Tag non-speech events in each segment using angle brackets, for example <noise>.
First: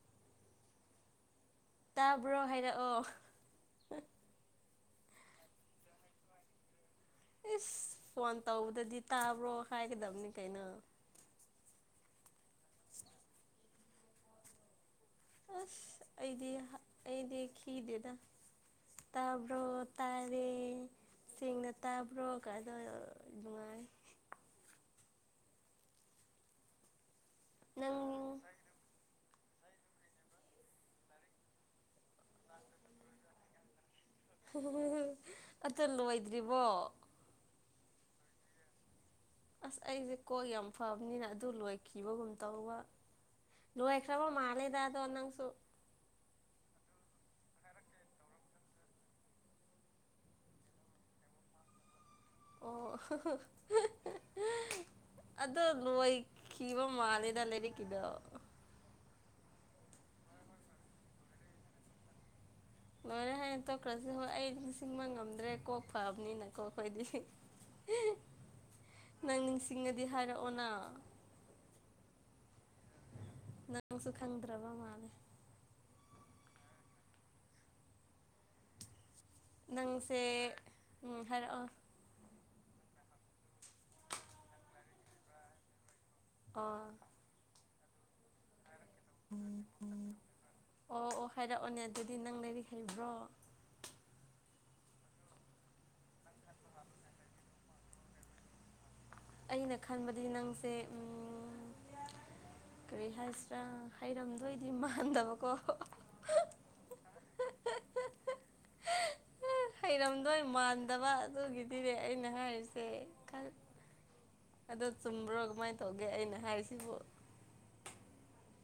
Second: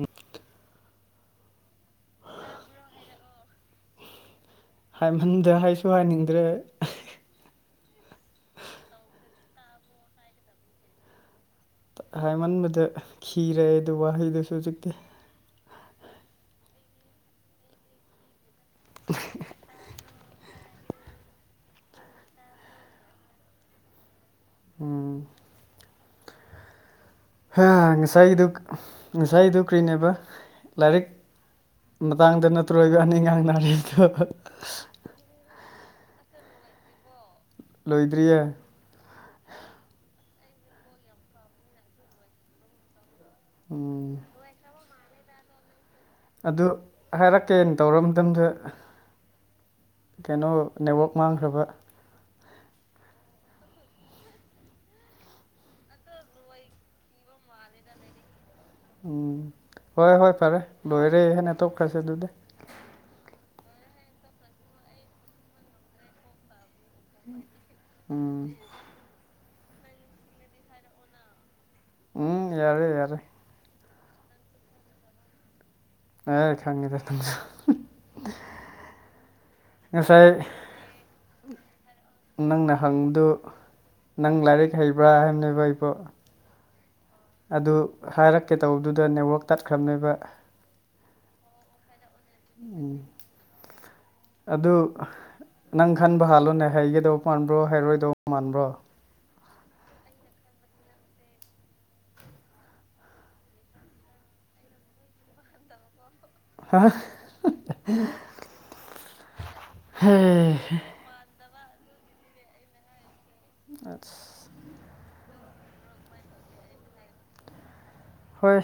ꯃꯐ ꯇꯥꯕ꯭ꯔꯣ ꯍꯥꯏꯔꯛꯑꯣ ꯍꯥꯏꯃꯟꯗ ꯍꯥꯏꯁꯨ ꯍꯥꯏꯅꯤꯡꯗ꯭ꯔꯦ ꯏꯁꯁ ꯐꯣꯟ ꯇꯧꯕꯗꯗꯤ ꯇꯥꯕ꯭ꯔꯣ ꯍꯥꯏꯒꯗꯕꯅꯤ ꯀꯩꯅꯣ ꯍꯥꯏꯃꯟꯕꯗ ꯤꯔꯛꯑꯦ ꯑꯗꯨ ꯋꯥꯍꯩꯗꯨꯁꯨ ꯍꯧꯖꯤꯛꯇꯤ ꯑꯁ ꯑꯩꯗꯤ ꯑꯩꯗꯤ ꯈꯈꯤꯗꯦꯗ ꯇꯥꯕꯣ ꯇꯥꯏꯔꯤꯁꯤꯡꯅ ꯇꯥꯕ꯭ꯔꯣ ꯑꯗ ꯉꯥꯏ ꯍꯥ ꯅꯪ ꯁꯍꯤꯗꯨꯛ ꯉꯁꯥꯏꯗꯨ ꯀ꯭ꯔꯤꯅꯦꯕ ꯂꯥꯏꯔꯤꯛ ꯃꯇꯥꯡꯗ ꯅꯠꯇ꯭ꯔꯣꯏꯕ ꯑꯅꯤ ꯉꯥꯡ ꯅꯥꯔꯤ <unintelligible> ꯇꯜ ꯂꯨ ꯑꯣꯏꯣꯏꯗ꯭ꯔꯤꯕꯣ ꯂꯣꯏꯗ꯭ꯔꯤꯌꯦ ꯑꯁ ꯑꯩꯁꯦ ꯀꯣꯛ ꯌꯥꯝ ꯐꯕꯅꯤꯅ ꯑꯗꯨ ꯂꯣꯏꯈꯤꯕꯒꯨꯝ ꯇꯧꯕ ꯂꯣꯏ ꯎꯝ ꯑꯦꯛ꯭ꯔ ꯃꯥꯂꯦꯗꯗꯣꯪ ꯑꯗꯨ ꯍꯥꯏꯔꯛꯀꯦꯅ ꯇꯧꯔ ꯃꯇꯝꯗ ꯀꯩꯅꯣ ꯅꯦꯠꯋꯥꯛ ꯃꯥꯡꯈ꯭ꯔꯕ ꯑꯣ ꯑꯗꯣ ꯅꯣꯏ ꯈꯤꯕ ꯃꯥꯂꯦꯗ ꯂꯩꯗꯤ ꯀꯗ ꯎꯝ ꯍꯣꯏ ꯍꯣꯏ ꯐꯔꯦ ꯂꯣꯏꯔꯦ ꯍꯦꯟꯅ ꯇꯣꯛꯈ꯭ꯔꯁꯦ ꯑꯗꯨꯗꯤ ꯂꯣꯏꯔꯦ ꯍꯥꯏꯌꯦ ꯇꯣꯛꯈ꯭ꯔꯁꯤ ꯍꯣꯏ ꯑꯩ ꯅꯤꯡꯁꯤꯡꯕ ꯉꯝꯗ꯭ꯔꯦ ꯀꯣꯛ ꯐꯕꯅꯤꯅꯀꯣ ꯗꯤ ꯎꯝ ꯅꯪ ꯇꯤꯡꯉꯗꯤ ꯍꯥꯏꯔꯛꯑꯣꯅ ꯎꯝ ꯌꯥꯔꯦ ꯌꯥꯔꯦ ꯅꯪꯁꯨ ꯈꯪꯗ꯭ꯔꯕ ꯃꯥꯜꯂꯦ ꯑꯦ ꯈꯪꯉꯤꯗ ꯊ ꯅꯪꯁꯦ ꯎ ꯍꯥꯏꯔꯛꯑꯣ ꯅꯪꯅ ꯍꯪꯗꯨ ꯅꯪ ꯂꯥꯏꯔꯤꯛ ꯍꯩꯕ꯭ꯔꯥ ꯍꯥꯏꯕꯅꯦꯕ ꯑꯩꯕꯨꯣ ꯑꯣ ꯑꯗꯨ ꯍꯥꯏꯔꯛꯀꯦ ꯇꯧꯕꯗꯨꯗ ꯅꯦꯠꯋꯥꯛ ꯇꯠꯈ꯭ꯔꯕꯅꯦꯕ ꯑꯣ ꯑꯣ ꯍꯥꯏꯔꯛꯑꯣꯅꯦ ꯑꯗꯨꯗꯤ ꯅꯪ ꯂꯩꯔꯤ ꯍꯩꯕ꯭ꯔꯣ ꯑꯗꯨ ꯅꯪ ꯈꯟꯕ ꯍꯥꯜꯂꯣꯅꯦ ꯍꯩꯒꯗꯧꯕ ꯃꯥꯟꯕ꯭ꯔꯣ ꯍꯩꯔꯣꯏꯗꯧꯕ ꯃꯥꯟꯕ꯭ꯔꯣ ꯑꯩꯅ ꯈꯟꯕꯗꯤ ꯅꯪꯁꯦ ꯀꯔꯤ ꯍꯥꯏꯁꯤꯔꯥ ꯍꯩꯔꯝꯗꯣꯏꯗꯤ ꯃꯥꯟꯗꯕꯀꯣ ꯑꯁ ꯍꯩꯔꯝꯗꯣꯏ ꯃꯥꯟꯗꯕ ꯑꯗꯨꯒꯤꯗꯤꯅꯦ ꯑꯩꯅ ꯍꯥꯏꯔꯤꯁꯦ ꯈ ꯑꯗꯣ ꯆꯨꯝꯕ꯭ꯔꯣ ꯀꯃꯥꯏꯅ ꯇꯧꯒꯦ ꯑꯩꯅ ꯍꯥꯏꯔꯤꯁꯤꯕꯨ ꯍꯣꯏ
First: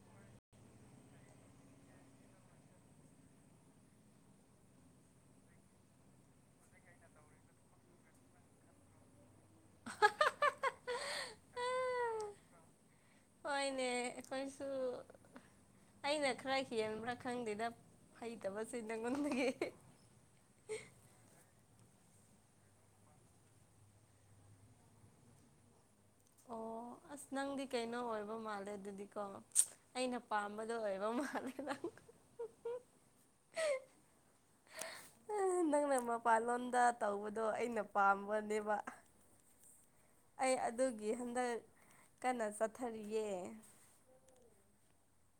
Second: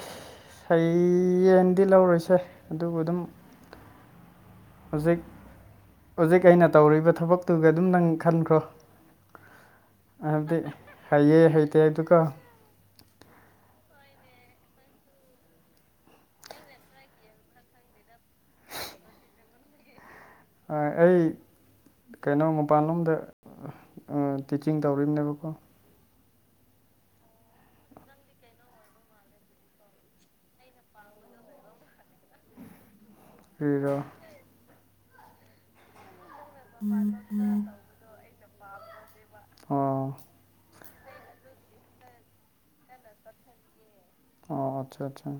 ꯁꯌꯦꯡꯗꯤ ꯂꯧꯔꯨꯁꯦ ꯑꯗꯨꯕꯨ ꯑꯗꯨꯝ ꯍꯧꯖꯤꯛ ꯍꯧꯖꯤꯛ ꯑꯩꯅ ꯇꯧꯔꯤꯕ ꯊꯕꯛꯇꯨꯒ ꯑꯗꯨꯝ ꯅꯪ ꯈꯟꯈ꯭ꯔꯣ ꯍꯥꯏꯕꯗꯤ ꯍꯩꯌꯦ ꯍꯩꯇꯦ ꯑꯗꯨꯒ ꯍꯣꯏꯅꯦ ꯏꯩꯈꯣꯏꯁꯨ ꯑꯩꯅ ꯈꯔ ꯍꯦꯟꯕ꯭ꯔꯥ ꯈꯪꯗꯦꯗ ꯍꯩꯇꯕꯁꯨ ꯅꯪꯉꯣꯟꯗꯒꯤꯦ ꯑꯩ ꯀꯩꯅꯣ ꯃꯄꯥꯟꯂꯣꯝꯗ ꯇꯤꯆꯤꯡ ꯇꯧꯔꯤꯕꯅꯦꯕꯀꯣ ꯑꯣ <unintelligible> ꯑꯁ ꯅꯪꯗꯤ ꯀꯩꯅꯣ ꯑꯣꯏꯕ ꯃꯥꯜꯂꯦ ꯑꯗꯨꯗꯤꯀꯣ ꯑꯩꯅ ꯄꯥꯝꯕꯗꯣ ꯑꯣꯏꯕ ꯃꯥꯜꯂꯦ ꯅꯪ ꯄ꯭ꯔꯤꯔꯥ ꯃꯦꯝꯃ <unintelligible> ꯃꯄꯥꯥꯟꯂꯣꯗ ꯇꯧꯕꯗꯣ ꯑꯩꯅ ꯄꯥꯝꯕꯅꯦꯕ ꯑꯣ ꯑꯩ ꯑꯗꯨ ꯒꯤ ꯍꯟꯗꯛ ꯀꯟꯅ ꯆꯠꯊꯔꯤꯌꯦ ꯑꯣ ꯑꯆꯥ ꯑꯠꯆꯥ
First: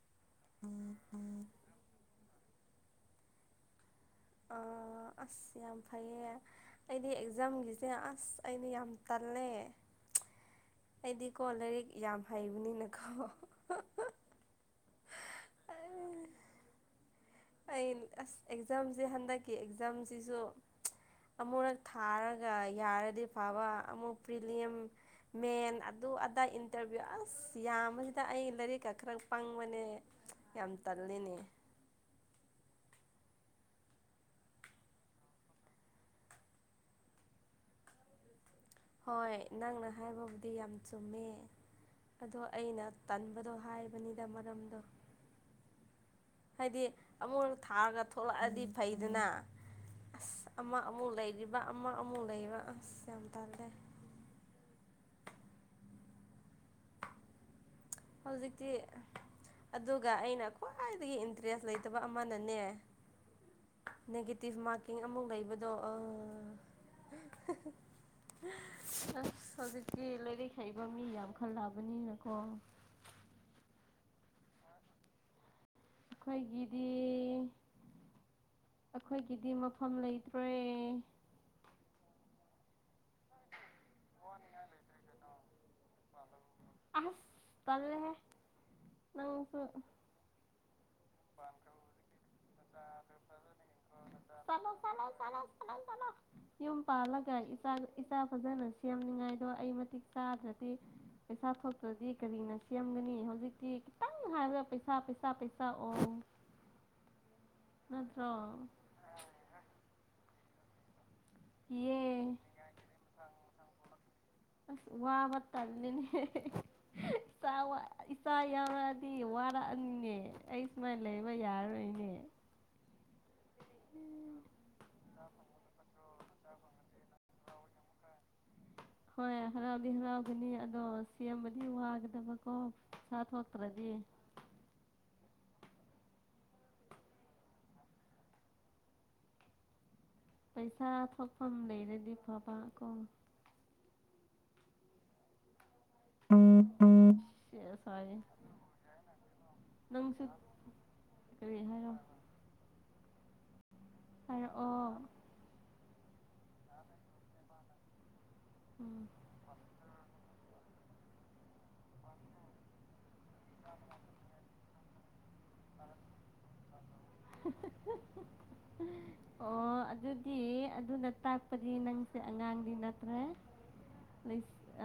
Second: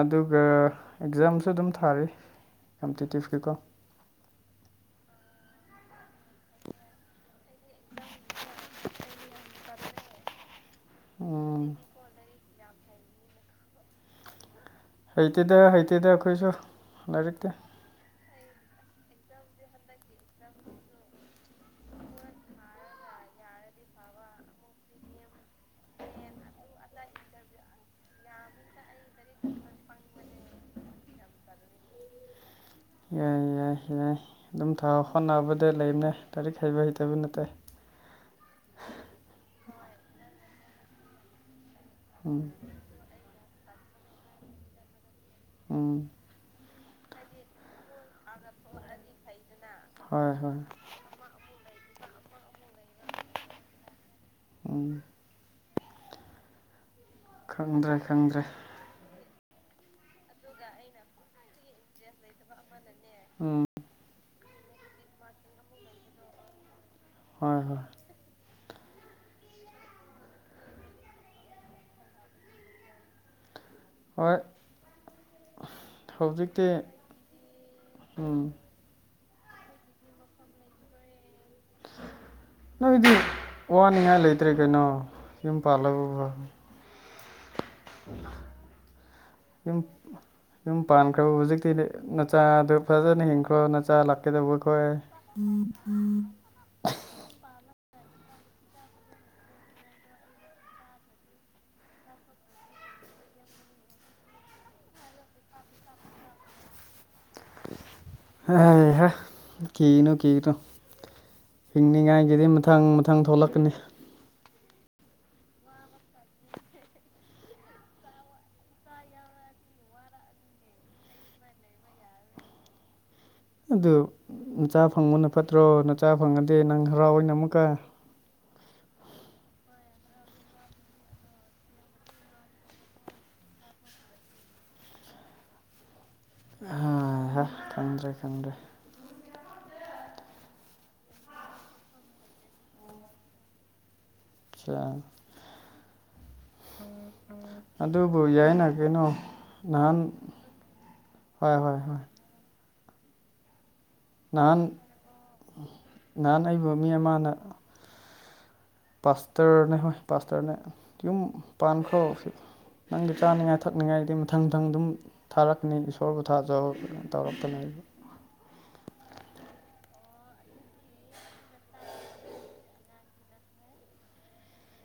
ꯑꯗꯨꯒ ꯑꯦꯛꯖꯥꯝꯁꯨ ꯑꯗꯨꯝ ꯊꯥꯔꯤ ꯀꯝꯄꯤꯇꯤꯇꯤꯞꯀꯤꯀꯣ ꯑ ꯑꯁ ꯌꯥꯝ ꯐꯩꯌꯦ ꯑꯩꯗꯤ ꯖꯝꯒꯤꯁꯦ ꯑꯁ ꯑꯩꯅ ꯌꯥꯝ ꯇꯜꯂꯦ ꯑꯩꯗꯤꯀꯣ ꯎꯝ ꯂꯥꯏꯔꯤꯛ ꯌꯥꯝ ꯍꯩꯕꯅꯤꯅꯀꯣ ꯍꯩꯇꯦꯗ ꯍꯩꯇꯦꯗ ꯑꯩꯈꯣꯏꯁꯨ ꯂꯥꯏꯔꯤꯛ ꯑꯩ ꯑꯁ ꯑꯦꯛꯖꯥꯝꯁꯦ ꯍꯟꯗꯛꯀꯤ ꯑꯦꯛꯖꯥꯝꯁꯤꯁꯨ ꯑꯃꯨꯔꯛ ꯊꯥꯔꯒ ꯌꯥꯔꯗꯤ ꯐꯕ ꯑꯃꯨꯛ ꯄ꯭ꯔꯤꯂꯤꯌꯝ ꯃꯦꯟ ꯑꯗꯨ ꯑꯗꯥꯏ ꯏꯟꯇꯔꯚꯤꯌꯨ ꯑꯁ ꯌꯥꯝꯕꯁꯤꯗ ꯑꯩ ꯂꯥꯏꯔꯤꯛꯀ ꯈꯔ ꯄꯪꯕꯅꯦ ꯌꯥꯝ ꯇꯜꯂꯤꯅꯦ ꯌꯥꯏ ꯌꯥꯏ ꯌꯥꯏ ꯑꯗꯨꯝ ꯊꯥ ꯍꯣꯠꯅꯕꯗ ꯂꯩꯕꯅꯦ ꯂꯥꯏꯔꯤꯛ ꯍꯩꯕ ꯍꯩꯇꯕ ꯅꯠꯇꯦ <unintelligible> ꯍꯣꯏ ꯅꯪꯅ ꯍꯥꯏꯕꯕꯨꯗꯤ ꯌꯥꯝ ꯆꯨꯝꯃꯦ ꯑꯗꯣ ꯎꯝ ꯑꯩꯅ ꯇꯟꯕꯗꯣ ꯍꯥꯏꯕꯅꯤꯗ ꯃꯔꯝꯗꯣ ꯎꯝ ꯍꯥꯏꯗꯤ ꯑꯃꯨꯛ ꯊꯥꯔꯒ ꯊꯣꯛꯂꯛꯑꯗꯤ ꯐꯩꯗꯅ ꯍꯣꯏ ꯑꯁ ꯍꯣꯏ ꯑꯃ ꯑꯃꯨꯛ ꯂꯩꯔꯤꯕ ꯑꯃ ꯑꯃꯨꯛ ꯂꯩꯕ ꯑꯁ ꯌꯥꯝ ꯇꯥꯜꯂꯦ ꯑꯣ ꯈꯪꯗ꯭ꯔꯦ ꯈꯪꯗ꯭ꯔꯦ ꯍꯧꯖꯤꯛꯇꯤ ꯑꯗꯨꯒ ꯑꯩꯅ ꯈ꯭ꯋꯥꯏꯗꯒꯤ ꯏꯟꯇꯔꯦꯁ ꯂꯩꯇꯕ ꯑꯃꯅꯅꯦ ꯎꯝ ꯅꯦꯒꯦꯇꯤꯞ ꯃꯥꯔꯀꯤꯡ ꯑꯃꯨꯛ ꯂꯩꯕꯗꯣ ꯑ ꯍꯣꯏ ꯍꯣꯏ ꯑꯁ ꯍꯧꯖꯤꯛꯇꯤ ꯂꯥꯏꯔꯤꯛ ꯍꯩꯕ ꯃꯤ ꯌꯥꯝ ꯈꯜꯂꯛꯑꯕꯅꯤꯅꯀꯣ ꯍꯣꯏ ꯍꯧꯖꯤꯛꯇꯤ ꯑꯩꯈꯣꯏꯒꯤꯗꯤ ꯎꯝ ꯑꯩꯈꯣꯏꯒꯤꯗꯤ ꯃꯐꯝ ꯂꯩꯇ꯭ꯔꯦ ꯅꯣꯏꯗꯤ ꯋꯥꯅꯤꯡꯉꯥꯏ ꯂꯩꯇ꯭ꯔꯦ ꯀꯩꯅꯣ ꯌꯨꯝ ꯄꯥꯜꯂꯕ ꯑꯁ ꯇꯜꯂꯦꯍꯦ ꯆꯧꯕꯁꯦ ꯀꯩꯅꯣ ꯅꯆꯥꯗꯣ ꯐꯖꯟ ꯍꯤꯡꯈ꯭ꯔꯣ ꯅꯆꯥ ꯆꯠꯂꯣ ꯂꯥꯛꯀꯦꯗꯧꯕꯈꯣꯏ ꯆꯠꯂꯣ ꯆꯠꯂꯣ ꯆꯠꯂꯣ ꯆꯠꯂꯣ ꯌꯨꯝ ꯄꯥꯜꯂꯒ ꯏꯆꯥ ꯐꯖꯅ ꯁꯦꯝꯅꯤꯉꯥꯏꯗꯣ ꯑꯩ ꯃꯇꯤꯛ ꯆꯥꯗ꯭ꯔꯗꯤ ꯄꯩꯁꯥ ꯊꯣꯛꯇ꯭ꯔꯗꯤ ꯀꯔꯤꯅ ꯁꯦꯝꯒꯅꯤ ꯍꯧꯖꯤꯛꯇꯤ ꯈꯤꯇꯪ ꯍꯥꯏꯕꯗ ꯄꯩꯁꯥ ꯄꯩꯁꯥ ꯄꯩꯁꯥ ꯑꯣ ꯅꯠꯇ꯭ꯔꯣ ꯑꯦ ꯍꯥꯏ ꯀꯅꯨ ꯀ ꯇꯨ <unintelligible> ꯌꯦ ꯍꯤꯡꯅꯤꯉꯥꯏꯒꯤꯗꯤ ꯃꯊꯪ ꯃꯊꯪ ꯊꯣꯛꯂꯛꯀꯅꯤ ꯑꯁ ꯋꯥꯕ ꯇꯜꯂꯤꯅꯦ ꯏꯆꯥ ꯌꯥꯎꯔꯛꯑꯗꯤ ꯋꯥꯔꯛꯑꯅꯤꯅꯦ ꯑꯩ ꯁꯨꯃꯥꯏꯅ ꯂꯩꯕ ꯌꯥꯔꯔꯣꯏꯅꯦ <inaudible> ꯑꯗꯨ ꯅꯆꯥ ꯐꯪꯕꯅ ꯐꯠꯇ꯭ꯔꯣ ꯅꯆꯥ ꯐꯪꯉꯗꯤ ꯅꯪ ꯍꯔꯥꯎꯏꯅ‌ꯦ ꯑꯃꯨꯛꯀ ꯍꯣꯏ ꯍꯔꯥꯎꯗꯤ ꯍꯔꯥꯎꯒꯅꯤ ꯑꯗꯣ ꯁꯦꯝꯕꯗꯤ ꯋꯥꯒꯗꯕꯀꯣꯥ ꯄꯩꯁꯥꯊꯣꯛꯇ꯭ꯔꯗꯤ <inaudible> ꯑꯍꯥꯍꯥ ꯈꯟꯗ꯭ꯔꯦ ꯈꯟꯗ꯭ꯔꯦ ꯄꯩꯁꯥ ꯊꯣꯛꯐꯝ ꯂꯩꯔꯗꯤ ꯐꯕ ꯀꯣ ꯑꯆꯥ ꯁꯣꯔꯤ ꯑꯗꯨꯕꯨ ꯌꯥꯏꯅ ꯀꯩꯅꯣ ꯅꯍꯥꯟ ꯅꯪꯁꯨ ꯍꯣꯏ ꯀꯔꯤ ꯍꯣꯏ ꯍꯥꯏꯔꯣ ꯅꯍꯥꯟ ꯍꯥꯏꯔꯛꯑꯣ ꯅꯍꯥꯟ ꯑꯏꯕ ꯃꯤ ꯑꯃꯅ ꯎꯝ ꯄꯥꯁꯇꯔꯅꯦ ꯍꫭꯏ ꯄꯥꯁꯇꯔꯅꯦ ꯌꯨꯝ ꯄꯥꯈꯔꫭ ꯅꯪꯗꯤ ꯆꯥꯅꯤꯉꯥꯏ ꯊꯛꯅꯤꯉꯥꯏꯗꯤ ꯃꯊꯪ ꯃꯊꯪ ꯑꯗꯨꯝ ꯊꯥꯔꯛꯀꯅꯤ ꯏꯁꯣꯔꯕꯨ ꯊꯥꯖꯧ‌ ꯇꯧꯔꯛꯄꯅ‌ꯦꯕ ꯑꯣ ꯑꯗꯨꯗꯤ ꯑꯗꯨꯅ ꯇꯥꯛꯄꯅꯤ ꯅꯪꯁꯦ ꯑꯉꯥꯡꯗꯤ ꯅꯠꯇ꯭ꯔꯦ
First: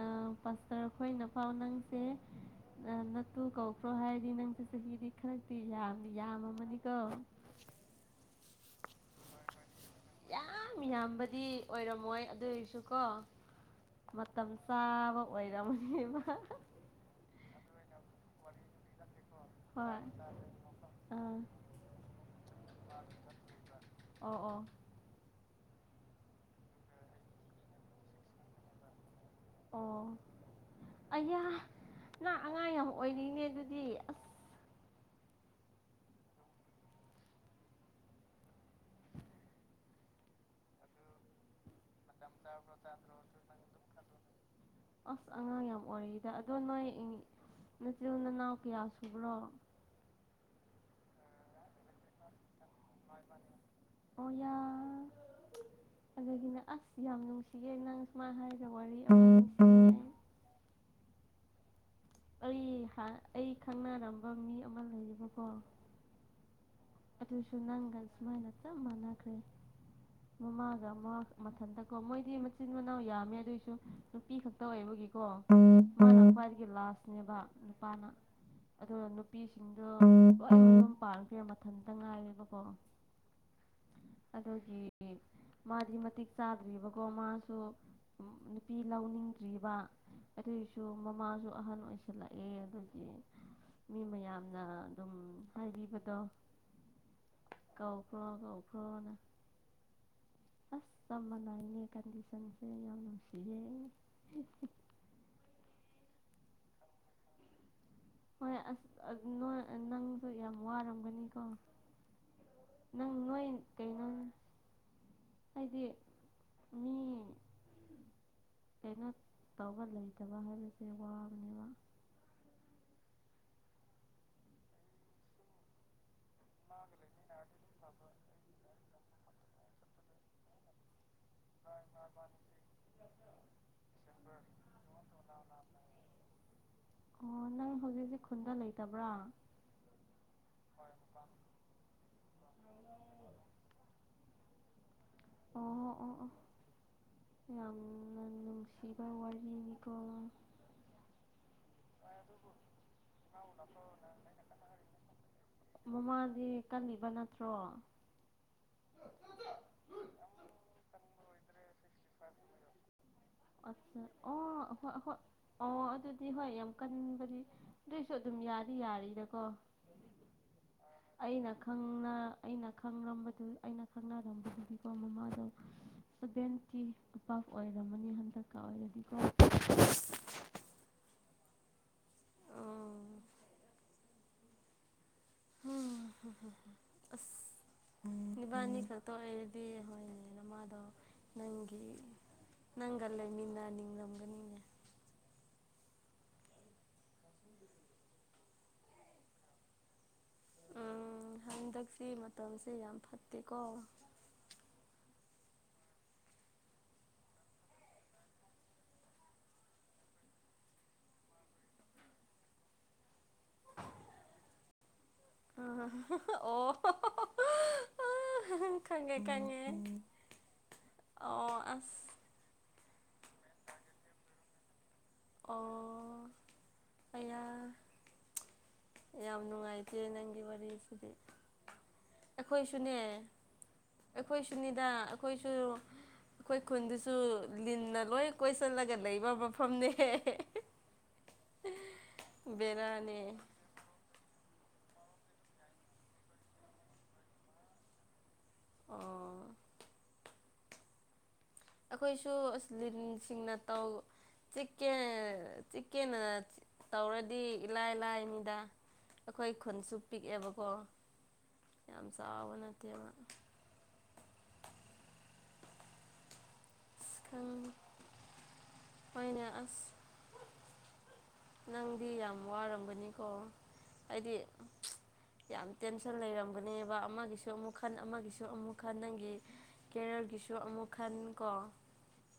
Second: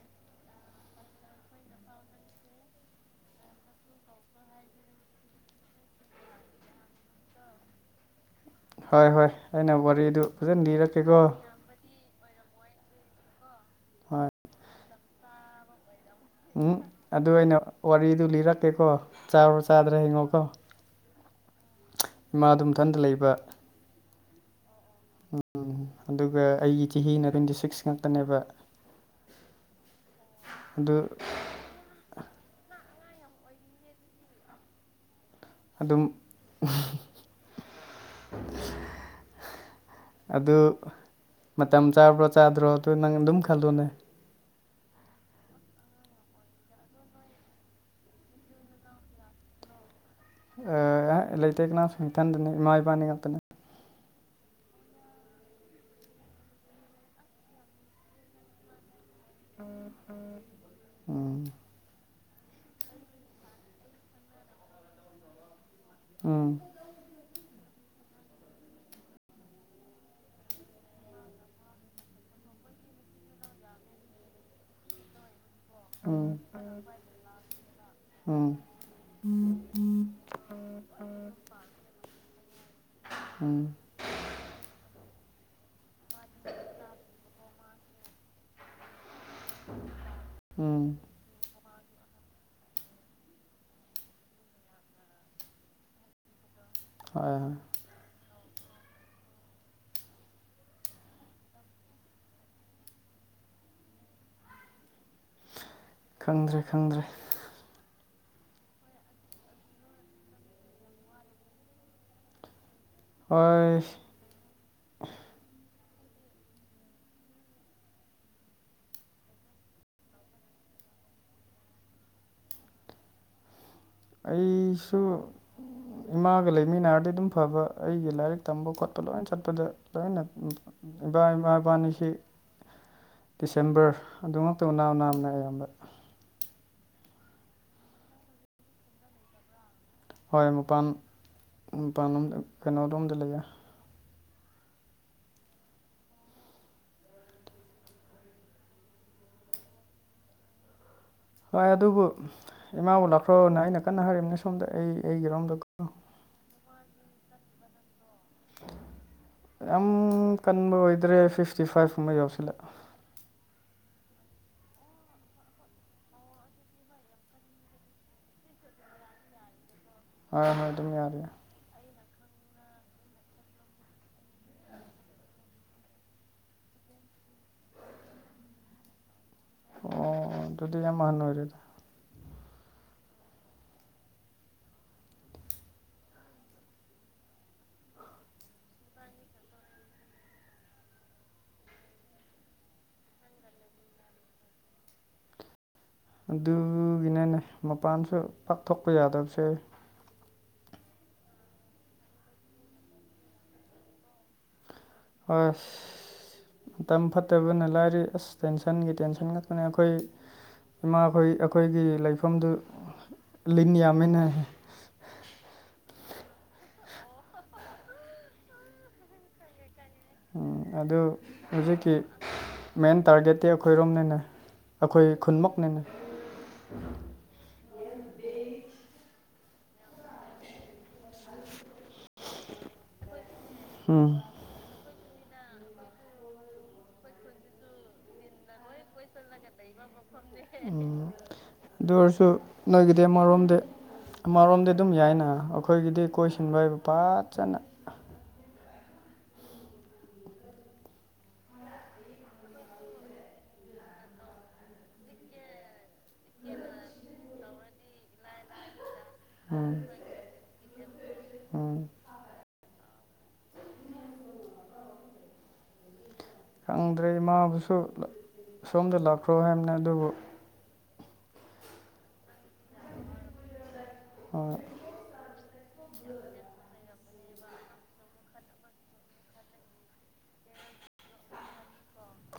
ꯑꯥ ꯄꯥꯁꯇꯔ ꯑꯩꯈꯣꯏꯅ ꯄꯥꯎ ꯅꯪꯁꯦ ꯅꯠꯇꯨ ꯀꯧꯕ꯭ꯔꯣ ꯍꯥꯏꯔꯗꯤ ꯅꯪꯁꯤ ꯆꯍꯤꯗꯤ ꯈꯔꯗꯤ ꯌꯥꯝ ꯌꯥꯝꯃ ꯃꯅꯤ ꯀꫭ ꯍꯣꯏ ꯍꯣꯏ ꯑꯩꯅ ꯋꯥꯔꯤꯗꯨ ꯐꯖꯅ ꯌꯥꯝ ꯂꯤꯔꯛꯀꯦꯀꯣ ꯌꯥꯝꯕꯗꯤ ꯑꯣꯏꯔꯝꯃꯣꯏ ꯑꯗꯨ ꯑꯣꯏꯔꯁꯨ ꯀꯣ ꯍꯣꯏ ꯃꯇꯝ ꯆꯥꯕ ꯑꯣꯏꯔꯝꯃꯅꯤꯕ ꯎꯝ ꯑꯗꯨ ꯑꯩꯅ ꯋꯥꯔꯤꯗꯨ ꯂꯤꯔꯛꯀꯦꯀꯣ ꯆꯥꯎꯔꯣ ꯆꯥꯗ꯭ꯔꯦ ꯍꯣꯏ ꯍꯡꯉꯣꯀꯣ ꯑꯥ ꯃꯥ ꯑꯗꯨꯝꯊꯟꯗ ꯂꯩꯕ ꯑꯣ ꯑꯣ ꯎꯝ ꯑꯗꯨꯒ ꯑꯩꯒꯤ ꯆꯍꯤꯅ ꯇ꯭ꯋꯦꯟꯇꯤ ꯁꯤꯛꯁ ꯉꯛꯇꯅꯦꯕ ꯑꯣ ꯑꯌꯥ ꯅꯪ ꯑꯉꯥꯡ ꯌꯥꯝ ꯑꯣꯏꯔꯤꯅꯦ ꯑꯗꯨꯗꯤ ꯑꯁ ꯑꯗꯨꯝ ꯑꯗꯨ ꯃꯇꯝ ꯆꯥꯕ꯭ꯔꯣ ꯆꯥꯗ꯭ꯔꯣ ꯑꯗꯨ ꯅꯪ ꯑꯗꯨꯝ ꯈꯜꯂꯨꯅꯦ ꯑꯁ ꯑꯉꯥꯡ ꯌꯥꯝ ꯑꯣꯏꯔꯤꯛꯗ ꯑꯗꯣ ꯅꯣꯏ ꯅꯠꯆꯤꯜ ꯅꯅꯥꯎ ꯀꯌꯥ ꯁꯨꯕ꯭ꯔꯣ ꯑꯥ ꯂꯩꯇꯦ ꯀꯅꯥꯁꯨ ꯏꯊꯟꯗꯅꯤ ꯏꯃꯥ ꯏꯄꯥꯅꯤ ꯉꯥꯛꯇꯅꯦ ꯑꯣꯌꯥ ꯑꯗꯒꯤꯅ ꯑꯁ ꯌꯥꯝ ꯅꯨꯡꯁꯤ ꯅꯪ ꯁꯨꯃꯥꯏꯅ ꯍꯥꯏꯔ ꯋꯥꯔꯤ ꯑꯃꯅꯨꯡ <unintelligible> ꯎꯝ <unintelligible> ꯑꯩ ꯑꯩ ꯈꯪꯅꯔꯝꯕ ꯃꯤ ꯑꯃ ꯂꯩꯌꯦꯕꯀꯣ ꯎꯝ ꯑꯗꯨꯁꯨ ꯅꯪꯒ ꯁꯨꯃꯥꯏ ꯆꯞ ꯃꯅꯥꯈꯔ‌ꯦ ꯃꯃꯥꯒ ꯃꯃꯥ ꯃꯊꯟꯇꯀꯣ ꯃꯣꯏꯗꯤ ꯃꯆꯤꯟ ꯃꯅꯥꯎ ꯌꯥꯝꯃꯦ ꯑꯗꯨꯏꯁꯨ ꯅꯨꯄꯤ ꯈꯛꯇ ꯑꯣꯏꯕꯒꯤ ꯀꫭ ꯃꯥꯅ ꯎꯝ ꯈ꯭ꯋꯥꯏꯗꯒꯤ ꯂꯥꯁꯅꯦꯕ ꯅꯨꯄꯥꯅ ꯎꯝ ꯑꯗꫭ ꯅꯨꯄꯤꯁꯤꯡꯗꯣ ꯂꫭꯏ ꯃꯌꯨꯝ ꯄꯥꯟꯈꯔ‌ꯦ ꯃꯊꯟ ꯏꯊꯟꯇ ꯉꯥꯏꯋꯦꯕꯀꯣ <unintelligible> ꯑꯗꯨꯒꯤ ꯃꯥꯗꯤ ꯃꯇꯤꯛ ꯆꯥꯗ꯭ꯔꯤꯕꯀꯣ ꯃꯥꯁꯨ ꯅꯨꯄꯤ ꯂꯧꯅꯤꯡ ꯗ꯭ꯔꯤꯕ ꯑꯗꯨꯏꯁꯨ ꯎꯝ ꯃꯃꯥꯁꯨ ꯑꯍꯟ ꯑꯣꯏꯁꯤꯜꯂꯛꯑꯦ ꯑꯗꯨꯒꯤ ꯃꯤ ꯃꯌꯥꯝꯅ ꯑꯗꯨꯝ ꯍꯥꯏꯕꯤꯕꯗꯣ ꯍꯣꯏ ꯍꯣꯏ ꯀꯥꯎꯈ꯭ꯔꯣ ꯀꯥꯎꯈ꯭ꯔꯣꯅ ꯑꯁ ꯇꯝꯕꯅꯥꯏꯅꯦ ꯀꯟꯗꯤꯁꯟꯁꯦ ꯌꯥꯝ ꯅꯨꯡꯁꯤꯌꯦ ꯍ ꯈꯪꯗ꯭ꯔꯦ ꯈꯪꯗ꯭ꯔꯦ ꯍꯣꯏ ꯑꯁ ꯅ ꯅꯪꯁꯨ ꯌꯥꯝ ꯋꯥꯔꯝꯒꯅꯤꯀꯣ ꯍꯣꯏ ꯑꯗꯨꯗꯤ ꯃꯤ ꯀꯩꯅ ꯇꯧꯕ ꯂꯩꯇꯕ ꯍꯥꯏꯕꯁꯦ ꯋꯥꯕꯅꯦꯕ ꯑꯩꯁꯨ ꯏꯃꯥꯒ ꯂꯩꯃꯤꯟꯅꯔꯗꯤ ꯑꯗꯨꯝ ꯐꯕ ꯑꯩꯒꯤ ꯂꯥꯏꯔꯤꯛ ꯇꯝꯕ ꯈꯣꯠꯄ ꯂꯣꯏꯅ ꯆꯠꯄꯗ ꯂꯣꯏꯅ ꯃꯥꯏ ꯄꯥꯟꯁ ꯗꯤꯁꯦꯝꯕꯔ ꯑꯗꯨꯃꯛꯇꯅꯥ ꯅꯥꯅ ꯑꯌꯥꯝꯕ ꯑꯣ ꯅꯪ ꯍꯧꯖꯤꯛꯁꯤꯛ ꯈꯨꯟꯗ ꯂꯩꯇꯕ꯭ꯔꯥ ꯍꯣꯏ ꯃꯄꯥꯟ ꯃꯄꯥꯟꯗ ꯀꯩꯅꯣꯗꯣ ꯑꯝꯗ ꯂꯩꯌꯦ ꯎ ꯌꯥꯝ ꯅꯅꯨꯡꯁꯤꯕ ꯋꯥꯔꯅꯤꯅꯤꯀ ꯍꯣꯏ ꯑꯗꯨꯕꯨ ꯏꯃꯥꯕꯨ ꯂꯥꯛꯈ꯭ꯔꯣꯅ ꯑꯩꯅ ꯀꯟꯅ ꯍꯥꯏꯔꯤꯕꯝꯅꯦ ꯁꯣꯝꯗ ꯑꯩ ꯑꯩꯒꯤꯔꯣꯝꯗ ꯀꯟꯅꯤꯕ ꯅꯠꯇ꯭ꯔꯣ <inaudible> ꯌꯥꯝꯝ ꯀꯟꯕꯣꯏꯗ꯭ꯔꯦ ꯐꯤꯐꯇꯤ ꯐꯥꯏꯚ ꯀꯨꯝꯕ ꯌꯧꯁꯤꯂ ꯑꯠꯆꯥ <inaudible> <inaudible> ꯑꯣ ꯍꯣꯏ ꯑꯣꯏ ꯑꯣ ꯑꯗꯨꯗꯤ ꯍꯣꯏ ꯌꯥꯝ ꯀꯟꯕꯗꯤ ꯑꯗꯨꯏꯁꯨ ꯑꯗꯨꯝ ꯌꯥꯗꯤ ꯌꯥꯔꯤꯗꯀꯣ ꯍꯣꯏ ꯍꯣꯏ ꯑꯗꯨꯝ ꯌꯥꯔꯦ ꯑꯩꯅ ꯈꯪꯅ ꯑꯩꯅ ꯈꯪꯝꯕꯗꯨ ꯑꯩꯅ ꯈꯪꯅꯔꯝꯕꯗꯨꯗꯤꯀꯣ ꯃꯃꯥꯗꯣ ꯁꯚꯦꯟꯇꯤ ꯄꯥꯛ ꯑꯣꯏꯔꯝꯃꯅꯤ ꯍꯟꯗꯛꯀ ꯑꯣꯏꯔꯗꯤꯀꯣ ꯑꯣ ꯑꯗꯨꯗꯤ ꯌꯥꯝ ꯑꯍꯟ ꯑꯣꯏꯔꯦꯗ ꯑꯣ <inaudible> ꯕꯥꯅꯤ ꯈꯛꯇꯣ ꯑꯩꯗꯤ ꯍꯣꯏꯅꯃꯗ ꯅꯪꯒꯤ ꯅꯪꯒꯜꯂ ꯃꯤꯅ ꯅꯤꯡꯔꯝꯒꯅꯤꯅꯦ ꯑꯗꯨꯒꯤꯅꯅꯦ ꯃꯄꯥꯟꯁꯨ ꯄꯥꯛꯊꯣꯛꯄ ꯌꯥꯗꯕꯁꯦ ꯎ ꯍꯟꯗꯛꯁꯤ ꯃꯇꯝꯁꯦ ꯌꯥꯝ ꯐꯠꯇꯦꯀꯣ ꯍ ꯃꯇꯝ ꯐꯠꯇꯕꯅ ꯂꯥꯏꯔꯤ ꯑꯁ ꯇꯦꯟꯁꯟꯒꯤ ꯇꯦꯟꯁꯟ ꯉꯛꯄꯅꯦ ꯑꯩꯈꯣꯏ ꯏꯃꯥꯈꯣꯏ ꯑꯩꯈꯣꯏꯒꯤ ꯂꯩꯐꯝꯗꯨ ꯂꯤꯟ ꯌꯥꯝꯃꯤꯅ ꯑ ꯑꯣ ꯈꯪꯉꯦ ꯈꯪꯉꯦ ꯎꯝ ꯑꯗꯨ ꯑꯣ ꯍꯧꯖꯤꯛꯀꯤ ꯑꯁ ꯃꯦꯟ ꯇꯥꯔꯒꯦꯠꯇꯤ ꯑꯩꯈꯣꯏꯔꯣꯝꯅꯅꯦ ꯑꯩꯈꯣꯏ ꯈꯨꯟꯃꯛꯅꯤꯅꯦ ꯑꯣ ꯑꯌꯥ ꯌꯥꯝ ꯅꯨꯡꯉꯥꯏꯇꯦ ꯅꯪꯒꯤ ꯋꯥꯔꯤꯁꯤꯗꯤ ꯑꯩꯈꯣꯏꯁꯨꯅꯦ ꯎꯝ ꯑꯩꯈꯣꯏ ꯁꯨꯅꯤꯗ ꯑꯩꯈꯣꯏꯁꯨ ꯑꯩꯈꯣꯏ ꯈꯨꯟꯗꯁꯨ ꯂꯤꯟꯅ ꯂꯣꯏ ꯀꯣꯏꯁꯤꯜꯂꯒ ꯂꯩꯕ ꯃꯐꯝꯅꯦ ꯎꯝ ꯑꯗꯨ ꯑꯣꯏꯔꯁꯨ ꯂꯩꯈꯤꯗꯦ ꯕꯦꯔꯥꯅꯦ ꯑꯃꯔꯣꯝꯗꯤ ꯃꯔꯣꯝꯗꯤ ꯑꯗꯨꯝ ꯌꯥꯏꯅ ꯑꯩꯈꯣꯏꯒꯤꯗꯤ ꯀꯣꯏꯁꯤꯟꯕ ꯑꯣꯏꯕ ꯄꯖꯅ ꯑꯣ ꯑꯩꯈꯣꯏꯁꯨ ꯑ ꯂꯤꯟꯁꯤꯡꯅ ꯇꯀꯦ ꯀꯦꯅ ꯇꯧꯔꯗꯤ ꯏꯂꯥꯏ ꯂꯥꯏ ꯃꯤꯗ ꯑꯩꯈꯣꯏ ꯎꯝ ꯈꯨꯟꯁꯨ ꯄꯤꯛꯑꯦꯕꯀꯣ ꯎꯝ ꯌꯥꯝ ꯆꯥꯎꯕꯅ ꯠꯇ ꯈꯪꯗ꯭ꯔꯦ ꯈꯪ ꯏꯃꯥꯕꯨꯁꯨ ꯁꯣꯝꯗ ꯂꯥꯛꯈ꯭ꯔꯣ ꯍꯣꯏꯅꯦ ꯍꯥꯏꯕꯅ ꯑꯁ ꯑꯗꯨꯕꯨ ꯅꯪꯗꯤ ꯌꯥꯝ ꯌꯥꯝ ꯋꯥꯔꯝꯒꯅꯤꯀꯣ ꯍꯥꯏꯗꯤ ꯍꯣꯏ ꯌꯥꯝ ꯇꯦꯟꯁꯟ ꯂꯩꯔꯝꯒꯅꯦꯕ ꯑꯃꯒꯤꯁꯨ ꯑꯃꯨꯛ ꯈꯟ ꯑꯃꯒꯤꯁꯨ ꯑꯃꯨꯛ ꯈꯟ ꯅꯪꯒꯤ ꯀꯦꯔꯤꯌꯔꯒꯤꯁꯨ ꯑꯃꯨꯛ ꯈꯟ ꯀꯣ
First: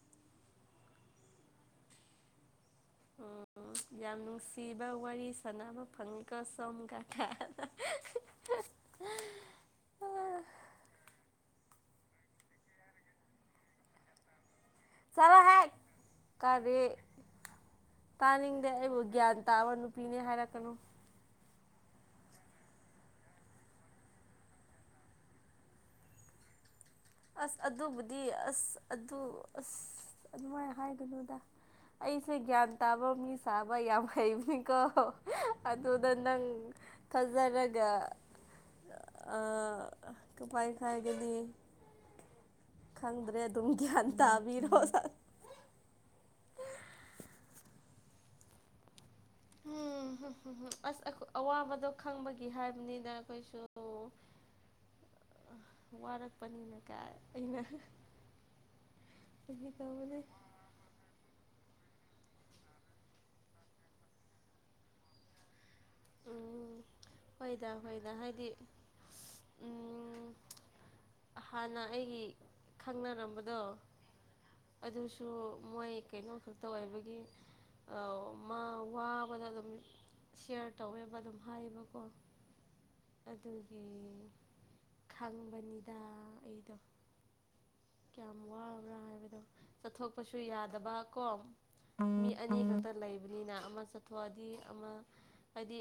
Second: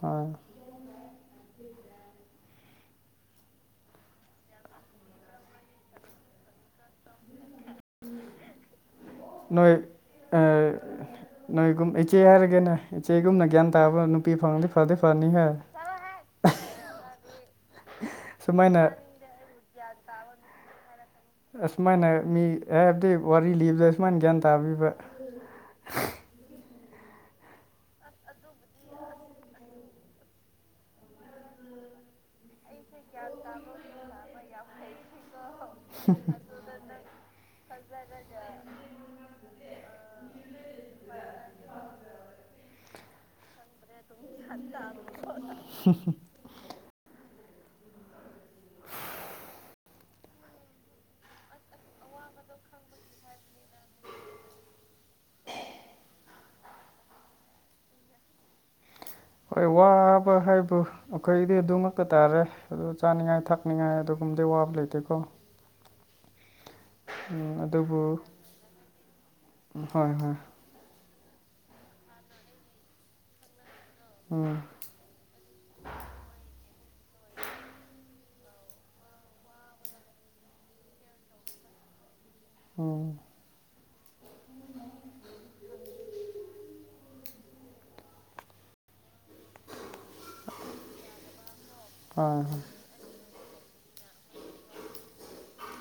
ꯑ ꯎꯝ ꯌꯥꯝ ꯅꯨꯡꯁꯤꯕ ꯋꯥꯔꯤ ꯁꯥꯟꯅꯕ ꯐꯪꯉꯤꯀꯣ ꯁꯣꯝ ꯀꯀꯥ ꯅꯣꯏ ꯅꯣꯏꯒꯨꯝ ꯏꯆꯦ ꯍꯥꯏꯔꯒꯦꯅ ꯏꯆꯦꯒꯨꯝꯅ ꯒ꯭ꯌꯥꯟ ꯇꯥꯕ ꯅꯨꯄꯤ ꯐꯪꯂꯂꯤ ꯆꯔ ꯍꯦꯛ ꯀꯔꯦ ꯇꯥꯅꯤꯡꯗꯦ ꯁꯨꯃꯥꯏꯅ ꯑꯩꯕꯨ ꯒ꯭ꯌꯥꯟ ꯇꯥꯕ ꯅꯨꯄꯤꯅꯦ ꯍꯥꯏꯔꯛꯀꯅꯨ ꯑꯁꯨꯃꯥꯏꯅ ꯃꯤ ꯍꯥꯏꯕꯗꯤ ꯋꯥꯔꯤ ꯂꯤꯕꯗ ꯑꯁꯨꯃꯥꯏꯅ ꯒ꯭ꯌꯥꯟ ꯇꯥꯕꯤꯕ <inaudible> ꯑꯁ ꯑꯗꯨꯕꯨꯗꯤ ꯑꯁ ꯑꯗꯨ ꯑꯁ ꯑꯗꯨꯃꯥꯏꯅ ꯍꯥꯏꯒꯣꯏꯅꯣꯗ ꯑꯩꯁꯦ ꯭ꯌꯥꯟ ꯇꯕ ꯃꯤ ꯁꯥꯕ ꯌꯥꯝ ꯍꯩꯕꯅꯤꯀꯣ ꯑꯗꯨꯗ ꯅꯪ ꯐꯥꯖꯔꯒ ꯑ ꯀꯄꯥꯏ ꯈꯥꯏ ꯀꯅꯤ ꯒ꯭ꯌꯥꯟ ꯑꯦ ꯇꯥꯕꯤꯔꯣ ꯁꯥꯔ꯫ <inaudible> ꯎꯝꯝ ꯑꯁ ꯑꯋꯥꯕꯗꯣ ꯈꯪꯕꯒꯤ ꯍꯥꯏꯕꯅꯤꯅ ꯑꯩꯈꯣꯏꯁꯨ <inaudible> ꯋꯥꯔꯛꯄꯅꯤꯅ ꯀꯥꯏ ꯑꯩꯅ ꯍꯣꯏ ꯐꯥꯒꯤ ꯇꯧꯕꯅꯦ ꯋꯥꯕ ꯍꯥꯏꯕ ꯑꯩꯈꯩꯗꯤ ꯑꯗꯨꯝ ꯊꯛꯄ ꯇꯥꯔꯦ ꯑꯗꯨ ꯆꯥꯅꯤꯡꯉꯥꯏ ꯊꯛꯅꯤꯡꯉꯥꯏ ꯑꯗꯨꯒꯨꯝꯕꯗꯤ ꯑ ꯋꯥꯕ ꯂꯩꯇꯦꯀꯣ ꯎꯝ ꯐꯣꯏꯗ ꯑꯗꯨꯕꯨ ꯐꯣꯏꯗ ꯍꯥꯏꯗꯤ ꯎ ꯍꯣꯏ ꯍꯣꯏ ꯍꯥꯟꯅ ꯑꯩꯒꯤ ꯈꯪꯅꯔꯝꯕꯗꯣ ꯎꯝ ꯑꯗꯨꯁꯨ ꯃꯣꯏ ꯀꯩꯅꯣ ꯈꯛꯇ ꯑꯣꯏꯕꯒꯤ ꯃꯥ ꯋꯥꯕꯗ ꯑꯗꯨꯝ ꯁꯤꯌꯥꯔ ꯇꯧꯋꯦꯕ ꯑꯗꯨꯝ ꯍꯥꯏꯌꯦꯕꯀꯣ ꯑꯣ ꯑꯣ ꯈꯪꯕꯅꯤꯗ ꯑꯩꯗꯣ ꯀꯌꯥꯃ ꯋꯥꯕ꯭ꯔ ꯍꯥꯏ ꯆꯠꯊꯣꯛꯄꯁꯨ ꯌꯥꯗꯕ ꯀꯣ ꯃꯤ ꯍꯣꯏ ꯑꯅꯤ ꯈꯛꯇ ꯂꯩꯕ ꯕꯅꯤꯅ ꯑꯃ ꯆꯠꯊꯣꯛꯑꯗꯤ ꯑꯃ ꯍꯥꯏꯗꯤ